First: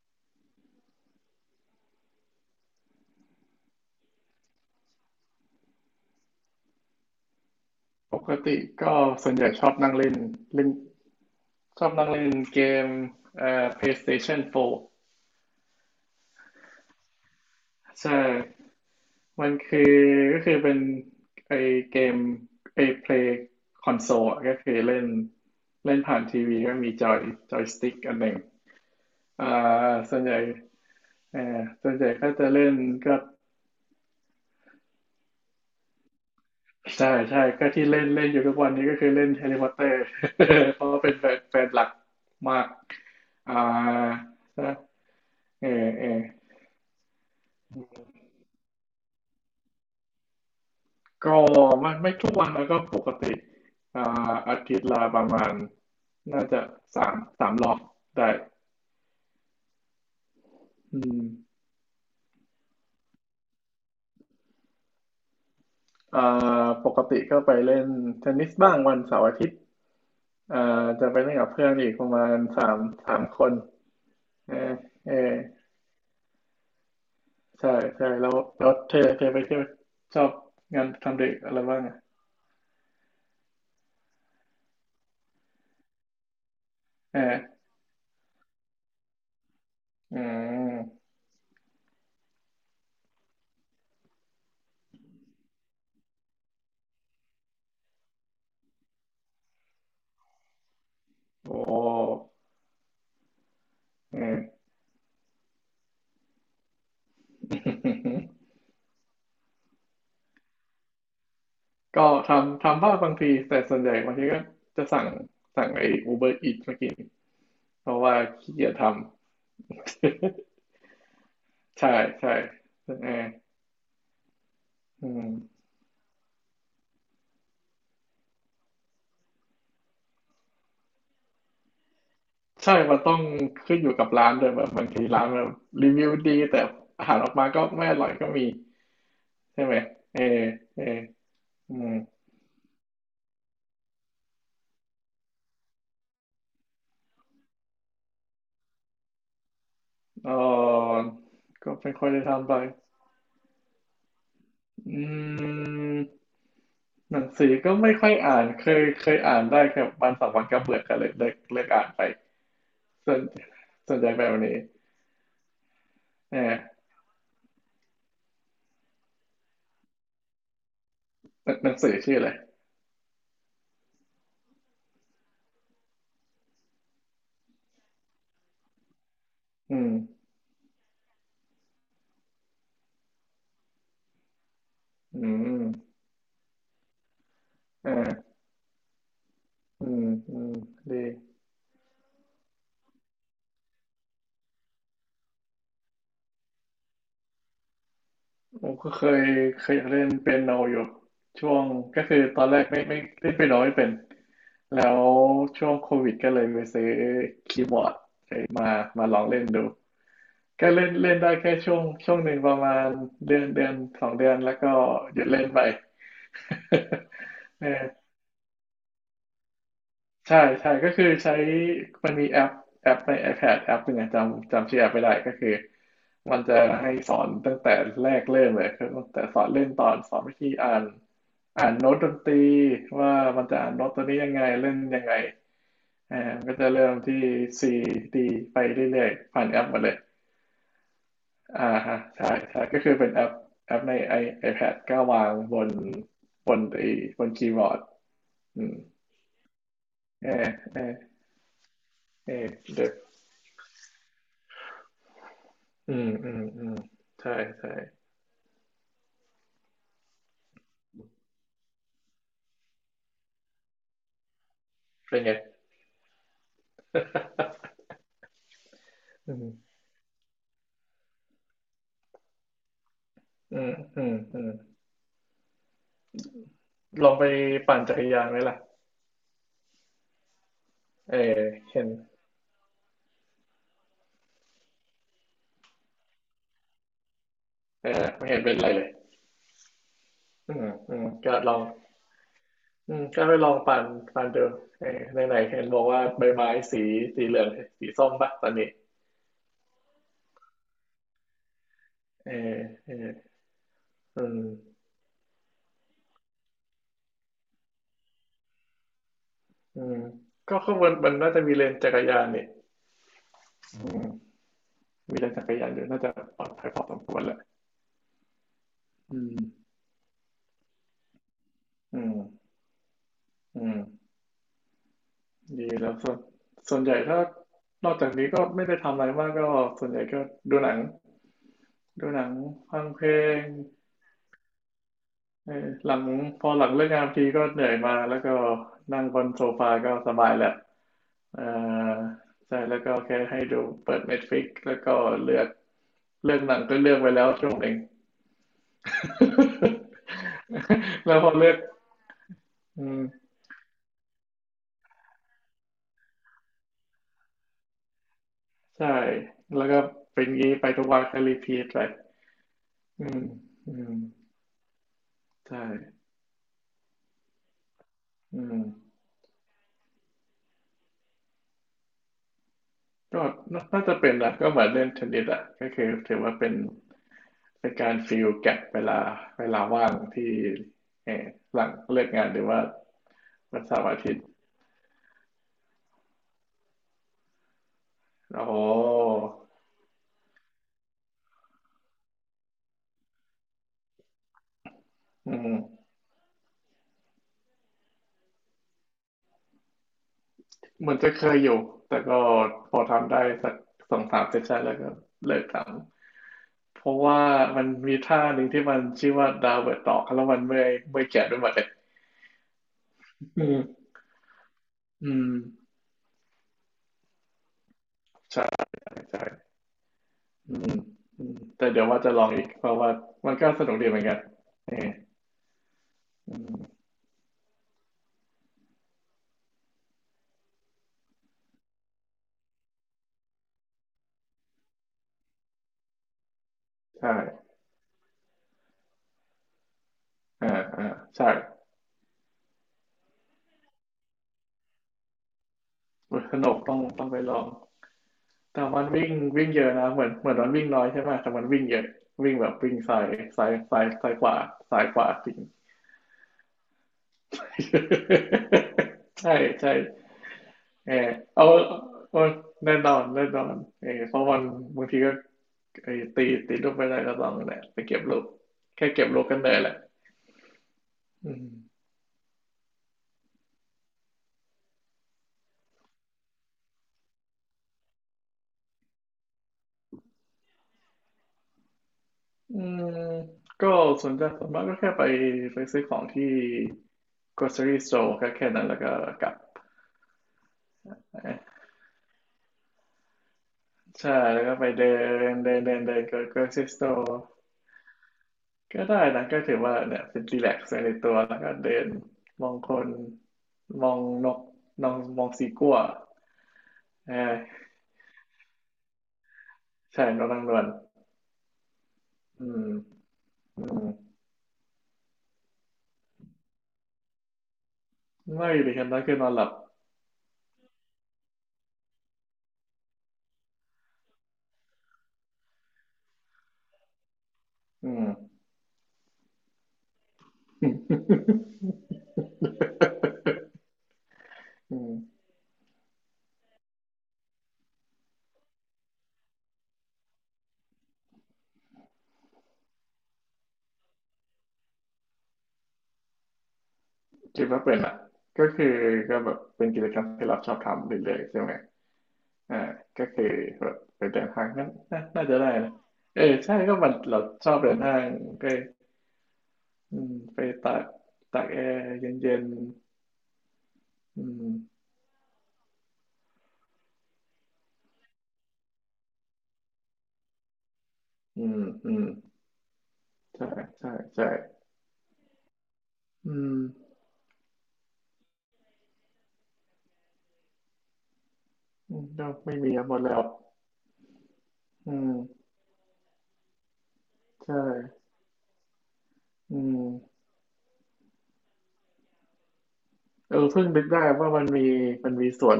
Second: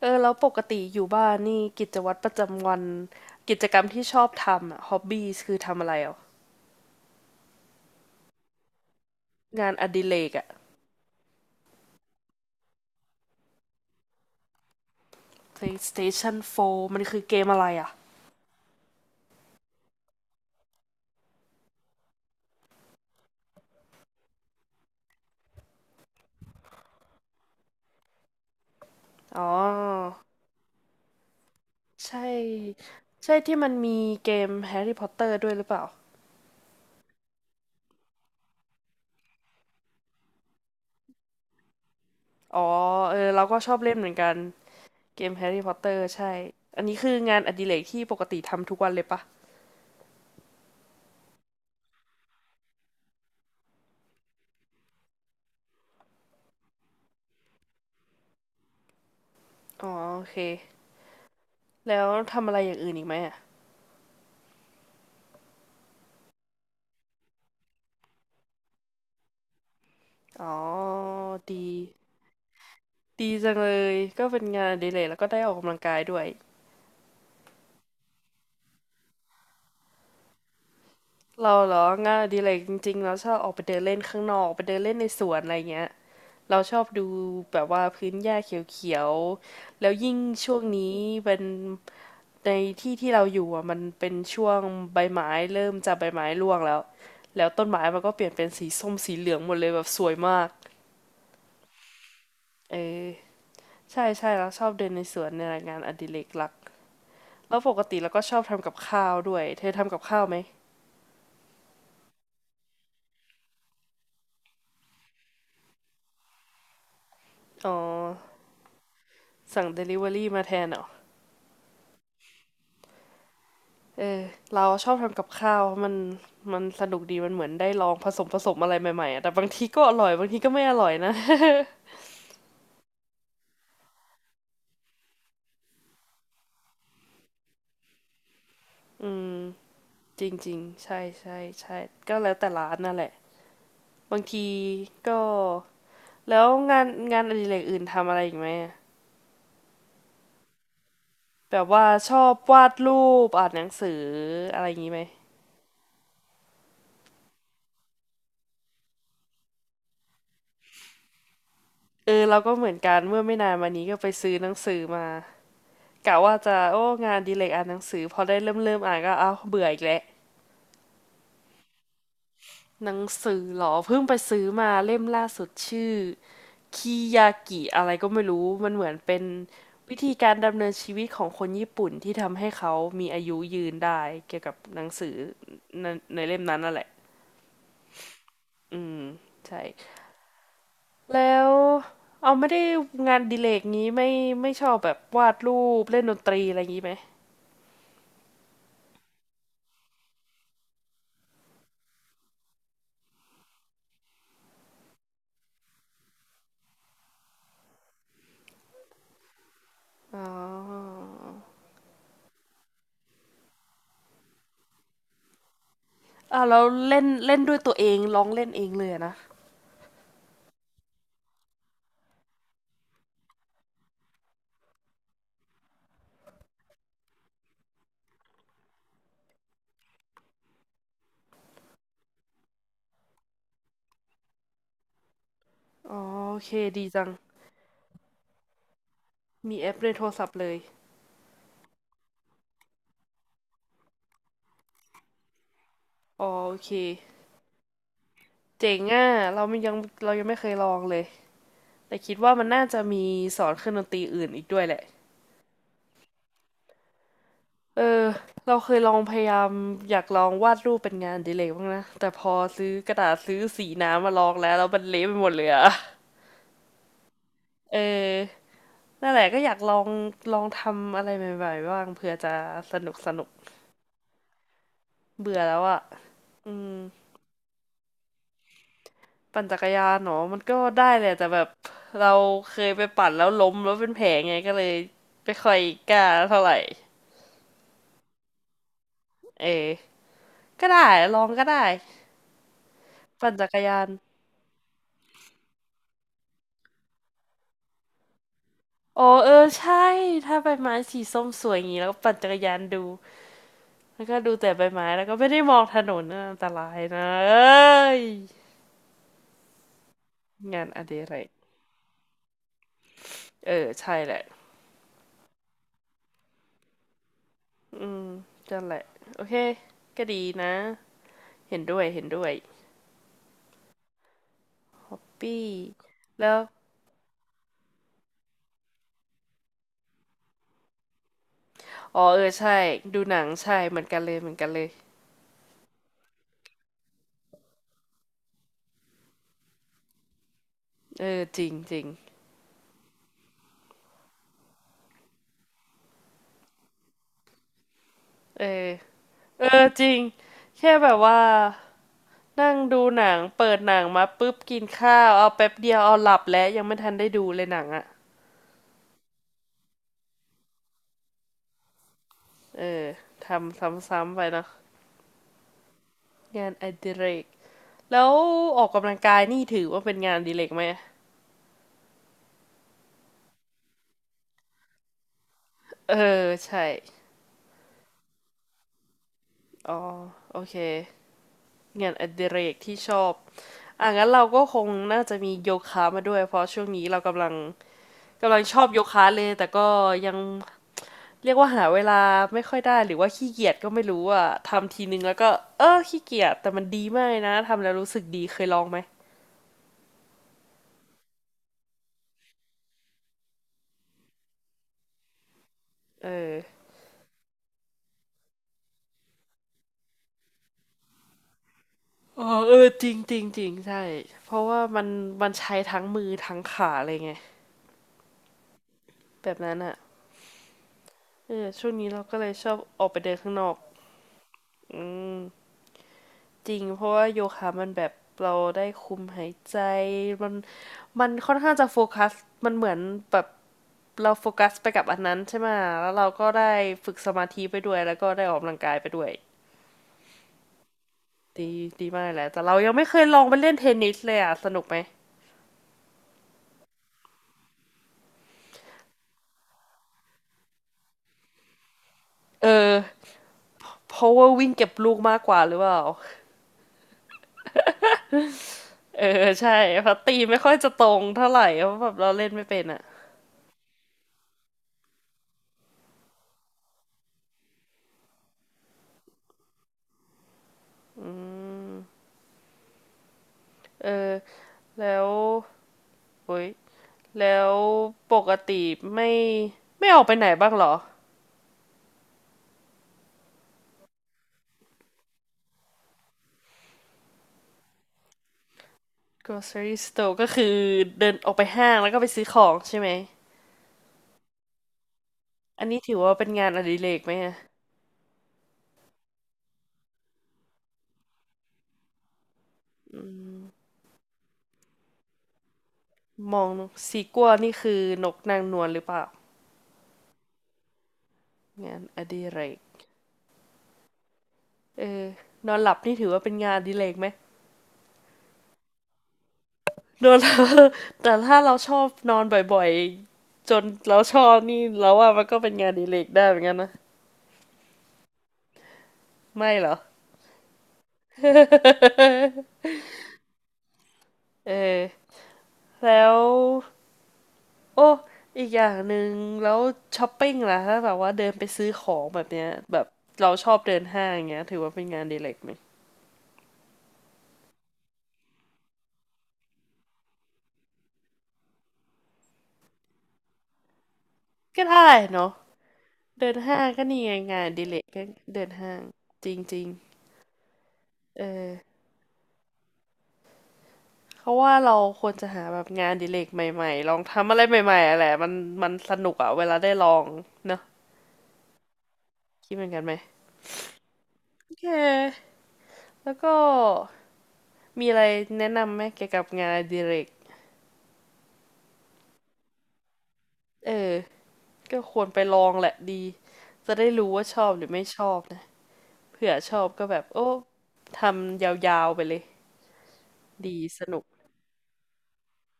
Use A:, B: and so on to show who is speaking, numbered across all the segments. A: เออแล้วปกติอยู่บ้านนี่กิจวัตรประจำวันกิจกรรมที่ชอบทำอะฮอบบี้คือทำอะไรอ่ะ
B: ปกติก็ส่วนใหญ่ช
A: งา
B: อ
A: น
B: บ
A: อ
B: นั่ง
A: ดิ
B: เล่
A: เร
B: น
A: กอะ
B: เล่นชอบนั่งเล่นเกมPlayStation 4
A: PlayStation 4มันคือเกมอะไรอ่ะ
B: ใช่มันคือก็คือเป็นไอเกมไอ Play Console อะก็คือเล่นเล่นผ่านทีวีก็มีจอยจอยสติ๊กอันหนึ่ง
A: อ๋อ
B: อ่าส่วนใหญ่ส่วนใหญ่
A: ใช่
B: ก็จะเล่นก็
A: ใช่ที่มันมีเกม Harry Potter ด้วยหรือเปล่า
B: ใช่ใช่ก็ที่เล่นเล่นอยู่ทุกวันนี้ก็คือเล่น Harry Potter เพราะว่าเป็นแฟนแฟนหลักมา
A: อ๋
B: ก
A: อเออเรา
B: อ่า
A: ก็ชอบเล่นเหมือนกัน
B: ใช่
A: เกม Harry
B: เออ
A: Potter
B: เออ
A: ใช่อันนี้คืองานอดิเรกที่ปกติทำทุกวันเลยปะ
B: ก็ไม่ทุกวันแล้วก็ปกติอ่าอาทิตย์ละประมาณน่าจะสามสามรอบได้
A: อ๋อโอเค
B: อืม
A: แล้วทำอะไรอย่างอื่นอีกไหมอ่ะ
B: เอ่อปกติก็ไปเล่นเทนนิสบ้างวันเสาร์อาทิตย์
A: อ๋อ
B: จะไปเล่นกับเพื่
A: ดี
B: อนอีกประมาณสามสาม
A: ดี
B: ค
A: จั
B: น
A: งเลยก็เป็น
B: เอ
A: งาน
B: อ
A: อดิเรก
B: เออ
A: แล้วก็ได้ออกกำลังกายด้วย
B: ใช่ใช่แล้วแล้วเธอเธอไปเที่ยวชอบงานทำเด็กอะ
A: เรา
B: ไร
A: เหร
B: บ้าง
A: อ
B: อ่ะ
A: งานอดิเรกจริงๆเราชอบออกไปเดินเล่นข้างนอกไปเดินเล่นในสวนอะไรเงี้ยเราชอบดู
B: เออ
A: แบบว่าพื้นหญ้าเขียวๆแล้วยิ่ง
B: อื
A: ช่วงนี้
B: ม
A: เป็นในที่ที่เราอยู่อ่ะมันเป็นช่วงใบไม้เริ่มจะใบไม้ร่วงแล้วแล้วต้นไม้มันก็เปลี่ยนเป็นสีส้มสีเหลืองหมดเลยแบบสวยมาก
B: โอ้
A: เออใช่ใช่เรา
B: เอ
A: ชอบเดินในสวนในยงานอดิเรกหลักแล้วปกติเราก็ชอบ
B: อ
A: ทำกับข้าวด้วยเธอทำกับข้าวไหม
B: ก็ทำทำบ้างบางทีแต่ส่วนใหญ่บางทีก็จะสั่งสั่งไอ้ Uber Eats มากิน
A: อ๋อ
B: เพราะว่าขี้เกียจทำ
A: สั่งเดลิเวอรี่มาแท นเหรอ
B: ใช่ใช่เรื่องแอร์
A: เออเราชอบ
B: อื
A: ทำกับ
B: ม
A: ข้าวเมันมันสนุกดีมันเหมือนได้ลองผสมอะไรใหม่ๆอะแต่บางทีก็อร่อยบางทีก็ไม่อร่อยนะ
B: ใช่มันต้องขึ้นอยู่กับร้านด้วยแบบบางทีร้านแบบรีวิวดีแต่อาหารออกมาก็ไม่อร่อยก็มีใช่ไหมเอ
A: จ
B: อ
A: ริง
B: เออ
A: ๆใช่ใช่
B: อื
A: ใช่
B: ม
A: ก็แล้วแต่ร้านนั่นแหละบางทีก็แล้วงานอดิเรกอื่นทำอะไรอีกไหมอะ
B: เออ
A: แบบ
B: ก็
A: ว่า
B: ไม่ค่อย
A: ช
B: ได้
A: อบ
B: ทำไป
A: วาดรูปอ่านหนังสืออะไรอย่างนี้
B: อ
A: ไหม
B: ืมหนังสือก็ไม่ค่อยอ่านเคยเคยอ่านได้แค่วันสองวันก็เบื่อก็เลยเลิกเลิกอ่านไป
A: เออเราก็เหมือนกัน
B: ส
A: เมื่
B: น
A: อไม่นานมานี้
B: ส
A: ก็
B: น
A: ไป
B: ใจแบ
A: ซื้อ
B: บ
A: หนั
B: นี้
A: งสือมา กะว่าจะ
B: อ่า
A: โอ้งานอดีเลกอ่านหนังสือพอได้เริ่มอ่านก็เอ้าวเบื่ออีกแล้ว
B: หนังสือชื่ออะไร
A: หนังสือเหรอเพิ่งไปซื้อมาเล่มล่าสุดชื่อคิยากิอะไรก็ไม่รู้มันเหมือนเป็น
B: อืม
A: วิธีการดำเนินชีวิตของคนญี่ปุ่นที่ทำให้เขามีอายุยืนได้เกี่ยวกับหนังสือ
B: อืม
A: ในในเล่มนั้นนั่นแหละ
B: อ่า
A: อืมใช่
B: อืมอืมดี
A: แล้วเอาไม่ได้งานอดิเลกนี้ไม่ชอบแบบวาดรูปเล่นดนตรีอะไรอย่างนี้ไหม
B: ผมก็เคยเคยอยากเล่นเปียโนอยู่ช่วงก็คือตอนแรกไม่เล่นเปียโนไม่เป็นแล้วช่วงโควิดก็เลยไปซื้อคีย์บอร์ดเอ้ยมามาลองเล่นดู
A: อ๋อ
B: ก็เล่นเล่นได้แค่ช่วงช่วงหนึ่งประมาณเดือนเดือนสองเดือนแล้วก็หยุดเล่นไป
A: อ่าแล้วเล่นเล่นด้ว ยตัวเอง
B: เออ
A: ร้องเล่นเองเลยอะนะ
B: ใช่ใช่ก็คือใช้มันมีแอปแอปใน iPad แอปหนึ่งอะจำจำชื่อแอปไม่ได้ก็คือมันจะให้สอนตั้งแต่แรกเริ่มเลยคือตั้งแต่สอนเล่นตอนสอนวิธีอ่านอ่านโน้ตดนตรีว่ามันจะอ่านโน้ตตัวนี้ยังไงเล่นยังไง
A: อ๋อ
B: อ่า
A: โอ
B: มัน
A: เค
B: ก็จะ
A: ดี
B: เริ่ม
A: จัง
B: ที่ C D ไปเรื่อยๆผ่าน
A: มี
B: แอป
A: แอ
B: ห
A: ป
B: มา
A: ใน
B: เลย
A: โทรศัพท์เลย
B: อ่าฮะใช่ใช่ก็คือเป็นแอปแอปใน i ไอ p a d ก็วางบน
A: อ๋อ
B: บ
A: โอ
B: น
A: เค
B: ไอ้บนคีย์บอร์ดอื
A: เจ๋
B: ม
A: งอ่ะเรามันยังเรายัง
B: เอ
A: ไม่เค
B: อ
A: ยลอ
B: เอ
A: ง
B: อ
A: เลยแต่คิด
B: เอ
A: ว่ามั
B: อ
A: นน่าจะ
B: เด
A: มีสอนเครื่องดนตรีอื่นอีกด้วยแหละ
B: อืมอืมอืมใช่ใช่
A: เออเราเคยลองพยายามอยากลองวาดรูปเป็นงานอดิเลยบ้างนะแต่พอซื้อกระดาษซื้อสีน้ำมาลองแล้วแล้วมันเละไป
B: เป็น
A: หม
B: ไง
A: ดเลยอะเออนั่นแหละ
B: อื
A: ก็
B: ม
A: อยากลองลองทำอะไรใหม่ๆบ้างเผื่อจะสนุก
B: อืมอืมอืม
A: เบื่อแล้วอะอืม
B: ลองไปปั่นจักรยานไหมล่ะ
A: ปั่นจักรยานเนาะมันก็ได้แหละ
B: เออ
A: แต่แบบ
B: เห็น
A: เราเคยไปปั่นแล้วล้มแล้วเป็นแผลไงก็เลยไม่ค่อยกล้าเท่าไหร่
B: เออไม่เห็นเป็นไรเลย
A: เออ
B: อื
A: ก็
B: ม
A: ได้
B: อืม
A: ลอง
B: ก็
A: ก็
B: ลอง
A: ได้
B: อืมก็
A: ปั่น
B: ไป
A: จั
B: ลอ
A: ก
B: ง
A: ร
B: ปั่
A: ยา
B: น
A: น
B: ปั่นดูเออไหนไหนเห็นบอกว่าใบไม้สีสีเหลืองสีส้มปะตอนนี้
A: อ๋อเออใช่ถ้าใบไม้สีส้มสวยอย่างนี้แล้วก็ปั่นจั
B: เอ
A: ก
B: อ
A: รยานดู
B: เออ
A: แล้วก็
B: อื
A: ดู
B: ม
A: แต่ใบไม้แล้วก็ไม่ได้มองถนนนะอันตรายนะเอ้ย
B: อืมก็
A: งาน
B: ข้าง
A: อ
B: บน
A: ดิ
B: มั
A: เร
B: น
A: ก
B: น่าจะมีเลนจักรยานนี่
A: เออใช่
B: อืม
A: แหละ
B: มีเลนจักรยานอยู่น่าจะปลอดภัยพอสมควรแหละ
A: อืมนั่นแหละ
B: อื
A: โอเค
B: ม
A: ก็ดีนะเห็นด้วย
B: อื
A: เห็น
B: ม
A: ด้วย
B: อืม
A: ปี้
B: ดีแล้วส่วน
A: แล้ว
B: ส่วนใหญ่ถ้านอกจากนี้ก็ไม่ได้ทำอะไรมากก็ส่วนใหญ่ก็ดูหนัง
A: อ๋อ
B: ดู
A: เอ
B: หนั
A: อ
B: ง
A: ใช่
B: ฟังเพ
A: ดู
B: ล
A: หนัง
B: ง
A: ใช่เหมือนกันเลยเหมือนกันเลย
B: เออหลังพอหลังเลิกงานทีก็เหนื่อยมาแล้วก็นั่งบนโซฟาก็สบายแหละ
A: เออ
B: เอ
A: จ
B: อ
A: ริงจริง
B: ใช่แล้วก็แค่ให้ดูเปิด Netflix แล้วก็เลือกเลือกหนังก็เลือกไว้แล้วช่วงหนึ่ง
A: เออเออจริงแค่แบบ
B: แล้
A: ว่า
B: วพอเลือก
A: นั่งดู
B: อื
A: หนัง
B: ม
A: เปิดหนังมาปุ๊บกินข้าวเอาแป๊บเดียวเอาหลับแล้วยังไม่ทันได้ดูเลยหนังอ่ะ
B: ใช่แล้วก็เป็นงี้ไปทุกวันก็รีพีทไป
A: เออ
B: อืม
A: ทำ
B: อืม
A: ซ้ำๆไปเนาะ
B: ใช่
A: งานอดิเรกแล้ว
B: อื
A: อ
B: ม
A: อกกำลังกายนี่ถือว่าเป็นงานอดิเรกไหม
B: ก็น่าน่าจะเป็นนะก็เหมือนเล่นเทนนิสอ่ะก็คือ
A: เอ
B: ถือ
A: อ
B: ว่าเป็น
A: ใช่
B: เป็นการฟิลแก็บเวลาเวลา
A: อ๋อ
B: ว่างที่
A: โอเค
B: เออหลัง
A: งานอ
B: เลิกงา
A: ดิ
B: นห
A: เร
B: รือ
A: ก
B: ว่า
A: ที่ชอบ
B: วันเสา
A: อ่ะ
B: ร์อา
A: งั้น
B: ทิต
A: เรา
B: ย์
A: ก็คงน่าจะมีโยคะมาด้วยเพราะช่วงนี้เรากำลัง กำลั
B: โอ้
A: ง
B: โห
A: ชอบโยคะเลยแต่ก็ยังเรียกว่าหาเวลาไม่ค่อยได้หรือว่าขี้เกียจก็ไม่รู้อ่ะทำทีนึงแล้วก็
B: อื
A: เออ
B: ม
A: ขี้เกียจแต่มันดีมากเลยนะทำแล้วรู้สึกดีเคยลองไหม
B: เหมือนจะเคยอยู่แต่ก็พอทำได้สักสองสามเซสชันแล้วก็เลิกท
A: เออ
B: ำเพราะว่ามันมีท่าหนึ่งที่มันชื่อว่าดาวเวิร์ดดอกแล้วมันเมื่อยเมื่อยแขนไปหมดเลย
A: อ๋อเออจริงจริงจ
B: อื
A: ริงใช่
B: ม
A: เพราะว่ามัน
B: อืม
A: มันใช้ทั้งมือทั้งขาเลยไง
B: ใช่ใช่
A: แบบนั้นอ่ะ
B: อืมอื
A: เอ
B: ม
A: อ
B: แต่
A: ช่วง
B: เดี๋ยว
A: นี้
B: ว่า
A: เรา
B: จะ
A: ก็
B: ล
A: เล
B: อง
A: ย
B: อี
A: ช
B: ก
A: อบ
B: เพราะ
A: ออ
B: ว่า
A: กไปเดินข้า
B: มั
A: ง
B: น
A: น
B: ก็
A: อก
B: สนุกดีเหมือนกันเอ
A: อื
B: อ
A: ม
B: อื
A: จริง
B: ม
A: เพราะว่าโยคะมันแบบเราได้คุมหายใจมันมันค่อนข้างจะโฟกัสมันเหมือนแบบ เราโฟกัสไปกับอันนั้นใช่ไหมแล้วเราก็ได้ฝึกส
B: ใช่
A: มาธิไปด้วยแล้วก็ได้ออกกำลังกายไปด้วย
B: อ่าอ่าใช่
A: ดีดีมากแหละแต่เรายังไม่เคยลองไปเล่นเทนนิสเลยอ่ะสนุกไหม
B: สนุกต้องต้องไปลองแต่มันวิ่งวิ่งเยอะนะเหมือนเหมือนมันวิ่งน้อยใช่ไหมแต่มันวิ่งเยอะวิ่ง
A: เอ
B: แบบวิ่
A: อ
B: งซ้ายซ้ายซ้าย
A: เพ
B: ซ้า
A: ราะ
B: ยข
A: ว่า
B: วา
A: วิ่งเก็บ
B: ซ้าย
A: ลู
B: ข
A: ก
B: วา
A: มาก
B: จ
A: ก
B: ริง
A: ว่าหรือเปล่าเออ
B: ใช่
A: ใช่
B: ใช่
A: เพราะตีไม่ค่อยจะตรงเท่าไหร่
B: เอา
A: เพราะแบบเรา
B: เอา
A: เล่นไม่เป็น
B: แน่
A: อ่ะ
B: นอนแน่นอนเออเพราะวันบางทีก็ไอ้ตีตีลูกไม่ได้ก็ลองนั่นแหละไปเก็บลูกแค่เก็บลูกกันเลยแหละอืม
A: เออแล้วโอ้ยแล้วปกติไม่ไม่ออกไปไหนบ้างหรอ
B: อืมก็ส่วนใหญ่ส่วนมากก็แค่ไปไปซื้อของที่ grocery store ก็แค่นั้นแล้วก็กลับ
A: grocery store ก็คือเดินออกไปห้างแล้วก็ไปซื้อของใช่ไหม
B: ใช่แล้วก็ไปเดินเดิน
A: อัน
B: เดิ
A: นี้
B: น
A: ถื
B: เดิ
A: อ
B: น
A: ว่าเป็นงานอ
B: grocery
A: ดิเรก
B: store
A: ไหมอ่ะ
B: ก็ได้นะก็ถือว่าเนี่ยเป็นรีแลกซ์ในตัวแล้วก็เดินมองคน
A: อืม
B: มองนกมองมองสีกั่ว
A: มองสี
B: เอ
A: กัวนี่
B: อ
A: คือนกนางนวลหรือเปล่า
B: ใช่นกนางนวล
A: งานอดิเร
B: อื
A: ก
B: มอืม
A: เออนอนหลับนี่ถือว่าเป็นงานอดิเรกไหม
B: ไม่ดีครับนั่นคือนอนหลับ
A: นอนหลับแต่ถ้าเราชอบนอนบ่อยๆจนเราชอบนี่เราว่ามันก็เป็นงานอดิเรกได้เหมือนกันนะ
B: อืม
A: ไม่เหรอ เอ
B: อื
A: อ
B: ม
A: แล้วโอ้อีกอย่างหนึ่งแล้วช้อปปิ้งล่ะถ้าแบบว่าเดินไปซื้อของแบบเนี้ยแบบเราชอบเดินห้างอย่างเงี้ยถือว่าเป็นงานอดีเล็กไหม
B: คิดว่าเป็นอ่ะก็คือก็แบบเป็นกิจกรรมที่เราชอบทำเรื่อยๆใช่ไหมอ่าก็คือแบบไปเดินห้าง
A: ก็
B: นั่น
A: ได้
B: น่าน่า
A: เนาะ
B: จะได้นะเอ
A: เดิ
B: อ
A: น
B: ใช่
A: ห้าง
B: ก็
A: ก็
B: มัน
A: นี่ไง
B: เรา
A: งาน
B: ช
A: อ
B: อบ
A: ดิ
B: เดิ
A: เล
B: น
A: ก
B: ห้า
A: ก็
B: ง
A: เดิ
B: ก็
A: นห้างจริง
B: อืมไปตาก
A: ๆ เอ
B: ตาก
A: อ
B: แอร์เย็นๆอื
A: เขาว่า
B: ม
A: เราควรจะหาแบบงานอดิเลกใหม่ๆลองทำอะไรใหม่ๆอะไรมันมันสนุกอะเวลาได้ลองเนอะ
B: อืมอืม
A: คิดเหมือนกันไหม
B: ใช่ใช่ใช่
A: โอเคแล้ว
B: อื
A: ก็
B: ม
A: มีอะไรแนะนำไหมเกี่ยวกับงานอดิเลก
B: อืมก็ไม่มีอะหมดแล้ว
A: เออก็
B: อื
A: ควรไปล
B: ม
A: องแหละดีจะได้รู้ว่าชอบ
B: ใช่
A: หรือไม่ชอบนะเผื่อช
B: อื
A: อบก็แบบ
B: ม
A: โอ้ทำยาวๆไปเลย
B: เออ
A: ดี
B: เพิ่ง
A: ส
B: นึก
A: นุ
B: ได้
A: ก
B: ว่ามันมีมันมีสวน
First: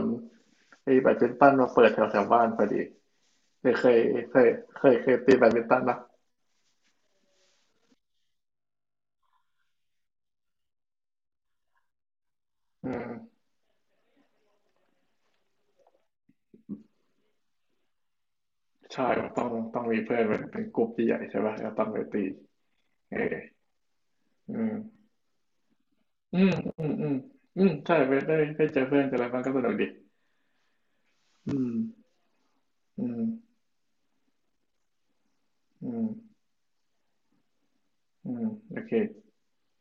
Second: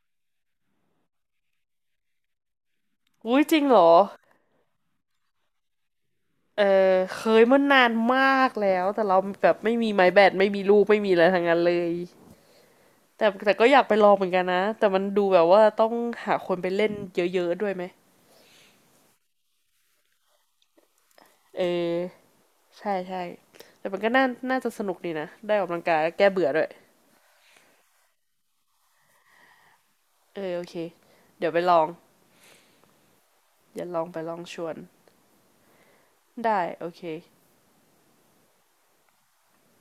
B: ไอ้แบดมินตันมาเปิดแถวแถวบ้านพอดี
A: อุ้ยจริง
B: เคย
A: เหร
B: เค
A: อ
B: ยเคยเคยเคยตีแบดมินตันนะ
A: เออเคยเมื่อนานมากแล้วแต่เราแบบไม่มีไม้แบตไม่มีลูกไม่มีอะไรทั้งนั้นเลย
B: อืม
A: แต่แต่ก็อยากไปลองเหมือนกันนะแต่มันดูแบบว่าต้องหาคนไปเล่นเยอะๆด้วยไหม
B: ใช่ต้องต้องมีเพื่อนเป็นเป็นกลุ่มที่ใหญ่ใช่ป่ะ
A: เอ
B: แลต้อง
A: อ
B: ไปตี
A: ใช่
B: เอ
A: ใช่
B: อ
A: แต่มันก็น่าน่า
B: อื
A: จะ
B: ม
A: สนุกดีนะได้ออกกำลังกายแล้วแก้
B: อื
A: เบื่อ
B: ม
A: ด้วย
B: อืมอืมอืมใช่ ไปได้ได้เจอเพื่อนเจออะไรบ้างก็สนุกดี
A: เออโอเคเดี๋ย
B: อื
A: วไปล
B: ม
A: อง
B: อืม
A: เดี๋ยวลองไปลองชวน
B: อืม
A: ได้โอเค
B: อืมโอเค